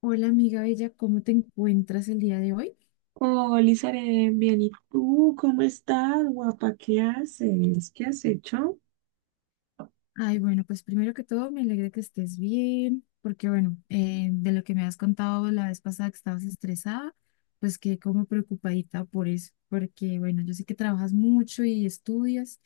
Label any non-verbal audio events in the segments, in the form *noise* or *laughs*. Hola amiga bella, ¿cómo te encuentras el día de hoy? Hola, Isaren, bien, ¿y tú cómo estás, guapa? ¿Qué haces? ¿Qué has hecho? Ay, bueno, pues primero que todo me alegra que estés bien, porque bueno, de lo que me has contado la vez pasada que estabas estresada, pues quedé como preocupadita por eso, porque bueno, yo sé que trabajas mucho y estudias,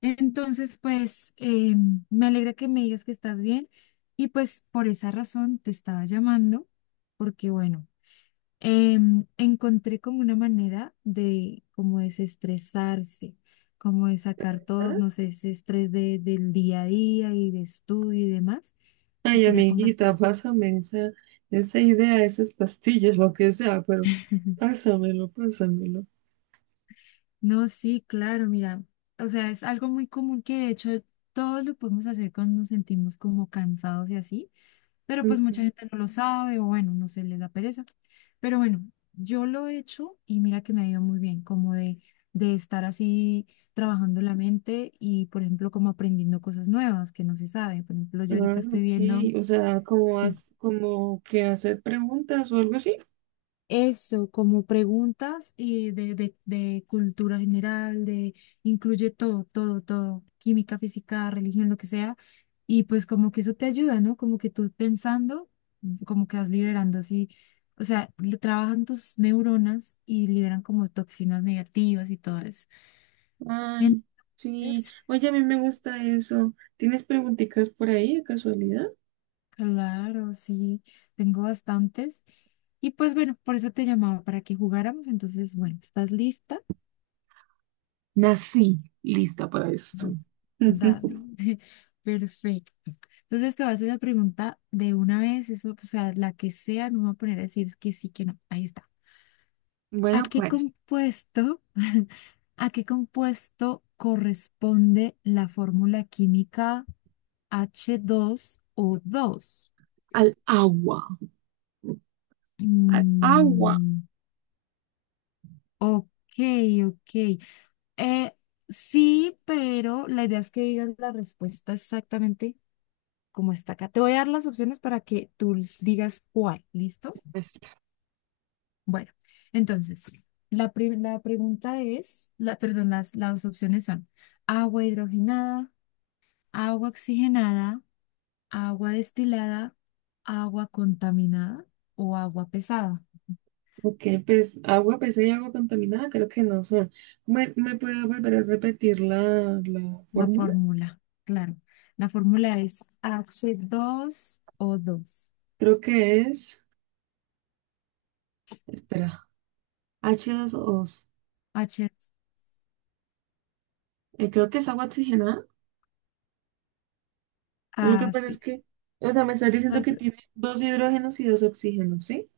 entonces pues me alegra que me digas que estás bien y pues por esa razón te estaba llamando, porque bueno. Encontré como una manera de como desestresarse, como de sacar todo, ¿Ah? no sé, ese estrés del día a día y de estudio y demás, pues Ay, quería amiguita, compartirlo. pásame esa, esa idea, esas pastillas, lo que sea, pero *laughs* pásamelo, pásamelo. No, sí, claro, mira, o sea, es algo muy común que de hecho todos lo podemos hacer cuando nos sentimos como cansados y así. Pero pues Ujú. mucha gente no lo sabe o bueno, no sé, les da pereza. Pero bueno, yo lo he hecho y mira que me ha ido muy bien, como de estar así trabajando la mente y, por ejemplo, como aprendiendo cosas nuevas que no se sabe. Por ejemplo, yo Ah, ahorita estoy ok, viendo, o sea, como, sí, has, como que hacer preguntas o algo así. eso, como preguntas y de cultura general, de incluye todo, todo, todo, química, física, religión, lo que sea, y pues como que eso te ayuda, ¿no? Como que tú pensando, como que vas liberando así, o sea, le trabajan tus neuronas y liberan como toxinas negativas y todo eso. Ay, sí. Entonces, Oye, a mí me gusta eso. ¿Tienes preguntitas por ahí de casualidad? claro, sí, tengo bastantes. Y pues bueno, por eso te llamaba, para que jugáramos, entonces, bueno, ¿estás lista? Nací lista para Ah, esto. dale, *laughs* *laughs* perfecto. Entonces te voy a hacer la pregunta de una vez, eso, o sea, la que sea, no me voy a poner a decir que sí, que no. Ahí está. ¿A Bueno, qué pues, compuesto, *laughs* a qué compuesto corresponde la fórmula química h dos o dos. al agua. Al agua. Mm, ok, ok. Eh, sí, pero la idea es que digas la respuesta exactamente como está acá. Te voy a dar las opciones para que tú digas cuál, ¿listo? Bestia. Bueno, entonces, la pregunta es, la, perdón, las opciones son agua hidrogenada, agua oxigenada, agua destilada, agua contaminada o agua pesada. Ok, pues agua, pues hay agua contaminada, creo que no son. ¿Me puede volver a repetir la La fórmula? fórmula, claro. La fórmula es h dos o dos. Creo que es. Espera, h dos O. H 2. Creo que es agua oxigenada. Lo que pasa es Así que, o sea, me estás diciendo es. que tiene dos hidrógenos y dos oxígenos, ¿sí?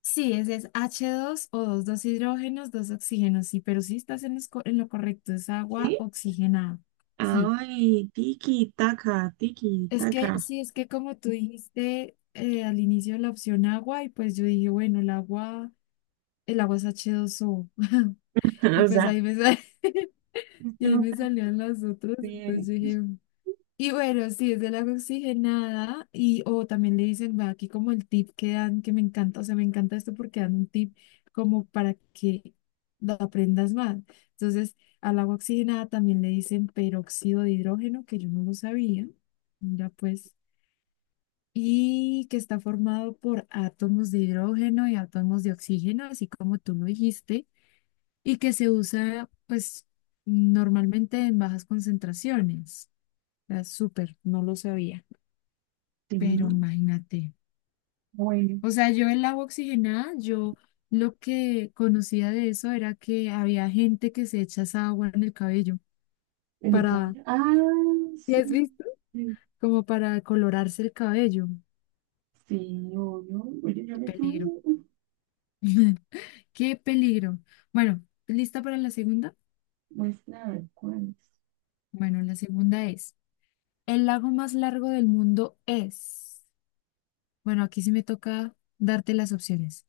Sí, ese es H2 o dos, dos hidrógenos, dos oxígenos, sí, pero sí estás en lo correcto, es agua ¿Sí? oxigenada. Sí, Ay, tiki, taca, tiki, taca. Sí, es que como tú dijiste al inicio la opción agua, y pues yo dije, bueno, el agua es H2O, *laughs* *laughs* y O pues sea, ahí *laughs* es y que ahí no me te salían las otras, entonces bien. yo dije, y bueno, sí, es del agua oxigenada y o también le dicen, va aquí como el tip que dan, que me encanta, o sea, me encanta esto porque dan un tip como para que lo aprendas más. Entonces, al agua oxigenada también le dicen peróxido de hidrógeno, que yo no lo sabía, mira pues, y que está formado por átomos de hidrógeno y átomos de oxígeno, así como tú lo dijiste, y que se usa pues normalmente en bajas concentraciones. O sea, súper, no lo sabía. Sí, Pero imagínate, bueno, o sea, yo el agua oxigenada, yo lo que conocía de eso era que había gente que se echa esa agua en el cabello en el para, cabello. Ah, ¿Sí sí, has sí, visto? sí. Como para colorarse el cabello. Sí, obvio. Oye, yo Qué me quedo. peligro. *laughs* Qué peligro. Bueno, ¿lista para la segunda? Muestra a ver cuál es. Bueno, la segunda es, el lago más largo del mundo es. Bueno, aquí sí me toca darte las opciones.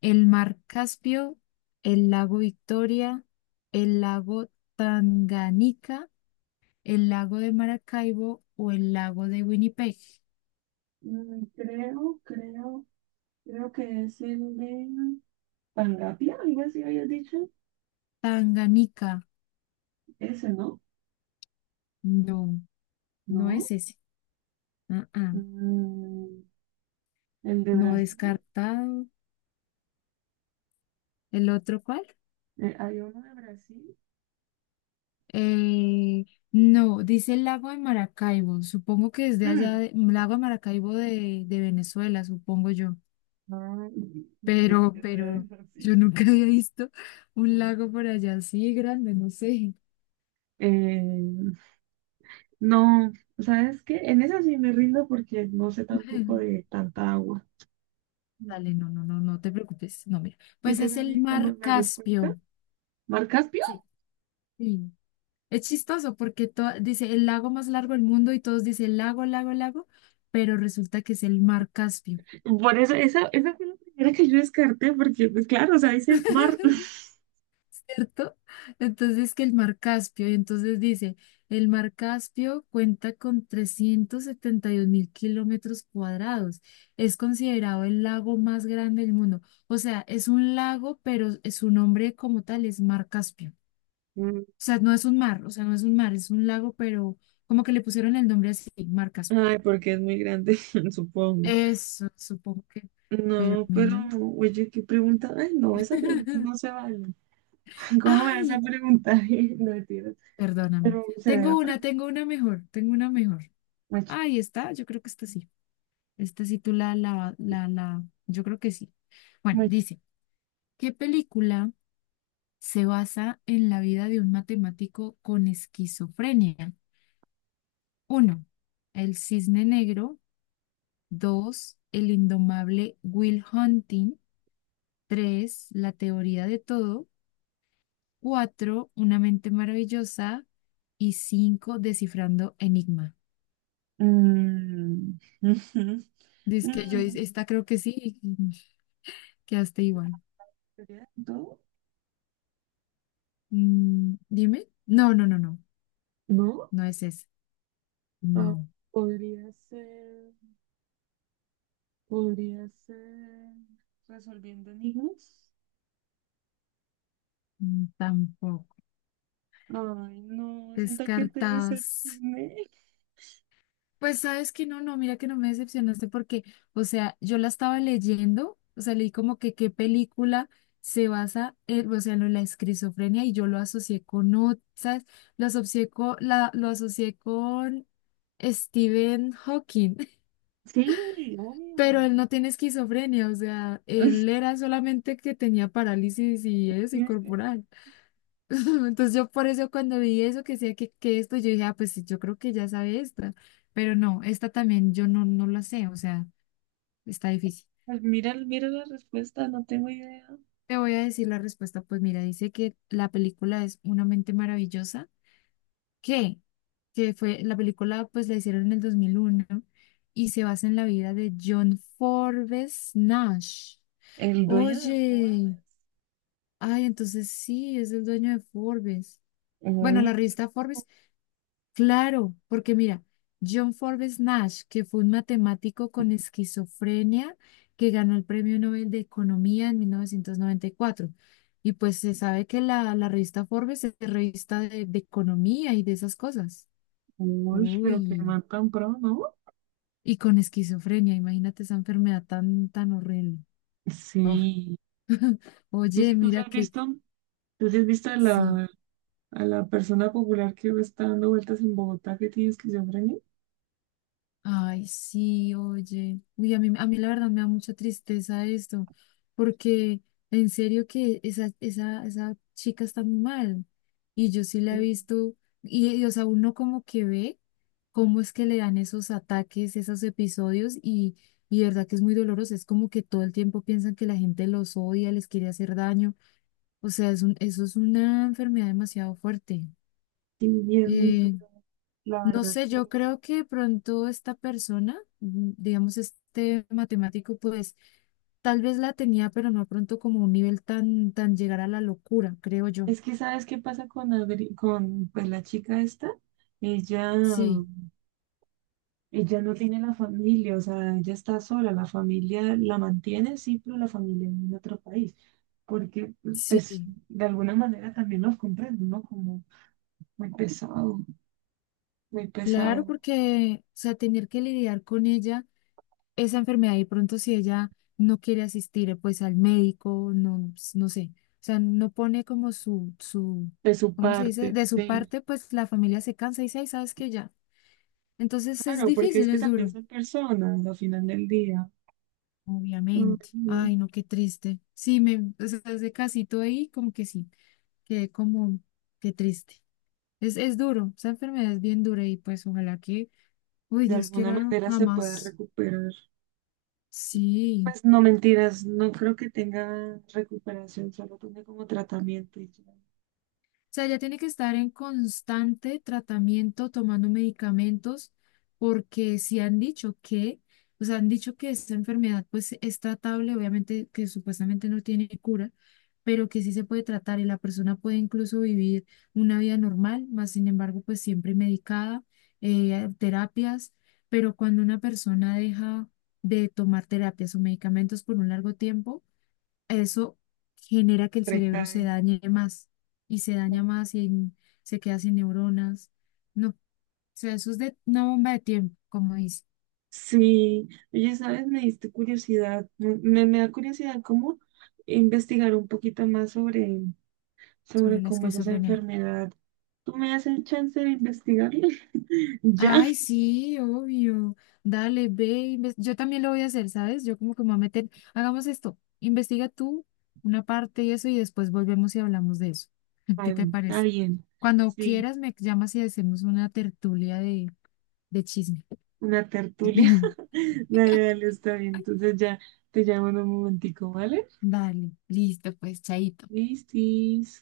El mar Caspio, el lago Victoria, el lago Tanganica, el lago de Maracaibo o el lago de Winnipeg. Mm, creo, creo, creo que es el de Pangapia, algo así habías dicho. Tanganica, Ese, ¿no? no, no ¿No? es ese. Ah, ah, Mm, el de no Brasil. descartado. ¿El otro cuál? Hay uno de Brasil. Eh, no, dice el lago de Maracaibo. Supongo que es de allá, Mm. Lago de Maracaibo de Venezuela, supongo yo. Ay, pensé Pero, que ese era de pero yo Brasil. nunca había visto un lago por allá así grande, no sé. Eh, no, ¿sabes qué? En esa sí me rindo porque no sé *laughs* tampoco Dale, de tanta agua. no, no, no, no te preocupes. No, mira. Si Pues te es el sale como mar la respuesta, Caspio. ¿mar Caspio? Sí. Sí. Es chistoso porque dice el lago más largo del mundo y todos dicen lago, lago, lago, pero resulta que es el mar Caspio. Por eso, esa fue la primera que yo descarté porque, pues claro, o sea, dice mar. *laughs* *laughs* ¿Cierto? Entonces que el mar Caspio, y entonces dice, el mar Caspio cuenta con 372.000 kilómetros cuadrados, es considerado el lago más grande del mundo, o sea, es un lago, pero su nombre como tal es mar Caspio, Mm, o sea, no es un mar, o sea, no es un mar, es un lago, pero como que le pusieron el nombre así, Mar Caspio. ay, porque es muy grande, *laughs* supongo. Eso, supongo que, pero No, pero, mira. oye, ¿qué pregunta? Ay, no, esa pregunta *laughs* no se vale. *laughs* ¿Cómo me vas a Ay, preguntar? *laughs* No, mentira. perdóname. Pero se ve la Tengo una, pregunta. tengo una mejor, tengo una mejor. Mucha, Ahí está, yo creo que esta sí. Esta sí tú la, yo creo que sí. Bueno, mucha. dice, ¿qué película se basa en la vida de un matemático con esquizofrenia? Uno, El Cisne Negro. Dos, el indomable Will Hunting. Tres, la teoría de todo. Cuatro, una mente maravillosa. Y cinco, descifrando enigma. Mm, *laughs* ujú. Dice que yo, Mm, esta creo que sí, y quedaste igual. ¿sería todo? Mm, dime. No, no, no, no. ¿No? No es ese. Ah, No, podría ser, podría ser resolviendo enigmas. Tampoco. Ay, no, siento que te Descartas. decepcioné. Pues sabes que no, no, mira que no me decepcionaste porque, o sea, yo la estaba leyendo, o sea, leí como que qué película se basa en, o sea, en lo de la esquizofrenia y yo lo asocié con otras, lo asocié con Stephen Hawking, *laughs* Sí, pero obvio. él no tiene esquizofrenia, o sea, él *laughs* era solamente que tenía parálisis y eso, y Tienes que... corporal. *laughs* Entonces yo por eso cuando vi eso, que sé que esto, yo dije, ah, pues sí, yo creo que ya sabe esta, pero no, esta también yo no la sé, o sea, está difícil. Pues mira, mira la respuesta, no tengo idea. Te voy a decir la respuesta, pues mira, dice que la película es Una mente maravillosa, que, que fue, la película pues la hicieron en el 2001 y se basa en la vida de John Forbes Nash. El dueño de Oye, Forbes. ay, entonces sí, es el dueño de Forbes. Bueno, Uy, la qué... revista Forbes. Claro, porque mira, John Forbes Nash, que fue un matemático con esquizofrenia que ganó el Premio Nobel de Economía en 1994. Y cuatro. Y pues se sabe que la revista Forbes es revista de economía y de esas cosas. Uy, pero qué Uy, man tan pro, ¿no? y con esquizofrenia, imagínate esa enfermedad tan, tan horrible. Oh. Sí. *laughs* ¿Y Oye, si tú sí mira has que visto, tú sí has visto sí. A la persona popular que está dando vueltas en Bogotá que tiene esquizofrenia? Ay, sí, oye. Uy, a mí la verdad me da mucha tristeza esto, porque en serio que esa chica está muy mal. Y yo sí la he visto, y, o sea, uno como que ve cómo es que le dan esos ataques, esos episodios, y de verdad que es muy doloroso. Es como que todo el tiempo piensan que la gente los odia, les quiere hacer daño. O sea, eso es una enfermedad demasiado fuerte. Sí, y es muy Eh, duro, la no verdad. sé, yo Que... creo que de pronto esta persona, digamos este matemático, pues tal vez la tenía, pero no pronto como un nivel tan llegar a la locura, creo yo. Es que, ¿sabes qué pasa con, Adri- con pues, la chica esta? Ella Sí, Ella no tiene la familia, o sea, ella está sola, la familia la mantiene, sí, pero la familia en otro país, porque pues sí, de alguna manera también los comprendo, ¿no? Como muy pesado, muy claro, pesado porque, o sea, tener que lidiar con ella, esa enfermedad, y pronto si ella no quiere asistir, pues al médico, no, no sé, o sea, no pone como de su ¿cómo se dice? parte, De su sí. parte, pues la familia se cansa y dice, ay, ¿sabes que ya? Entonces es Claro, porque es difícil, que es también duro. son personas al final del día. Obviamente. Ujú. Ay, no, qué triste. Sí, o sea, ese casito ahí, como que sí, quedé como, qué triste. Es duro, esa enfermedad es bien dura y pues ojalá que, uy, De Dios alguna quiera manera se puede jamás. recuperar. Sí, Pues no mentiras, no creo que tenga recuperación, solo tiene como tratamiento y ya sea, ella tiene que estar en constante tratamiento, tomando medicamentos, porque sí han dicho que, o sea, han dicho que esta enfermedad pues es tratable, obviamente que supuestamente no tiene cura, pero que sí se puede tratar y la persona puede incluso vivir una vida normal, más sin embargo pues siempre medicada, terapias, pero cuando una persona deja de tomar terapias o medicamentos por un largo tiempo, eso genera que el cerebro se recae. dañe más y se daña más y se queda sin neuronas. No, o sea, eso es de una bomba de tiempo, como dice, Sí, oye, ¿sabes? Me diste curiosidad, me da curiosidad cómo investigar un poquito más sobre, sobre sobre la cómo es esa esquizofrenia. enfermedad. ¿Tú me das el chance de investigarlo? *laughs* Ya. Ay, sí, obvio. Dale, ve, yo también lo voy a hacer, ¿sabes? Yo como que me voy a meter, hagamos esto, investiga tú una parte y eso y después volvemos y hablamos de eso. *laughs* Ay, ¿Qué te bueno, está parece? bien. Cuando Sí, quieras me llamas y hacemos una tertulia de chisme. una tertulia. *laughs* *laughs* Dale, dale, está bien. Entonces ya te llamo en un momentico, ¿vale? Dale, listo, pues, chaito. Listis.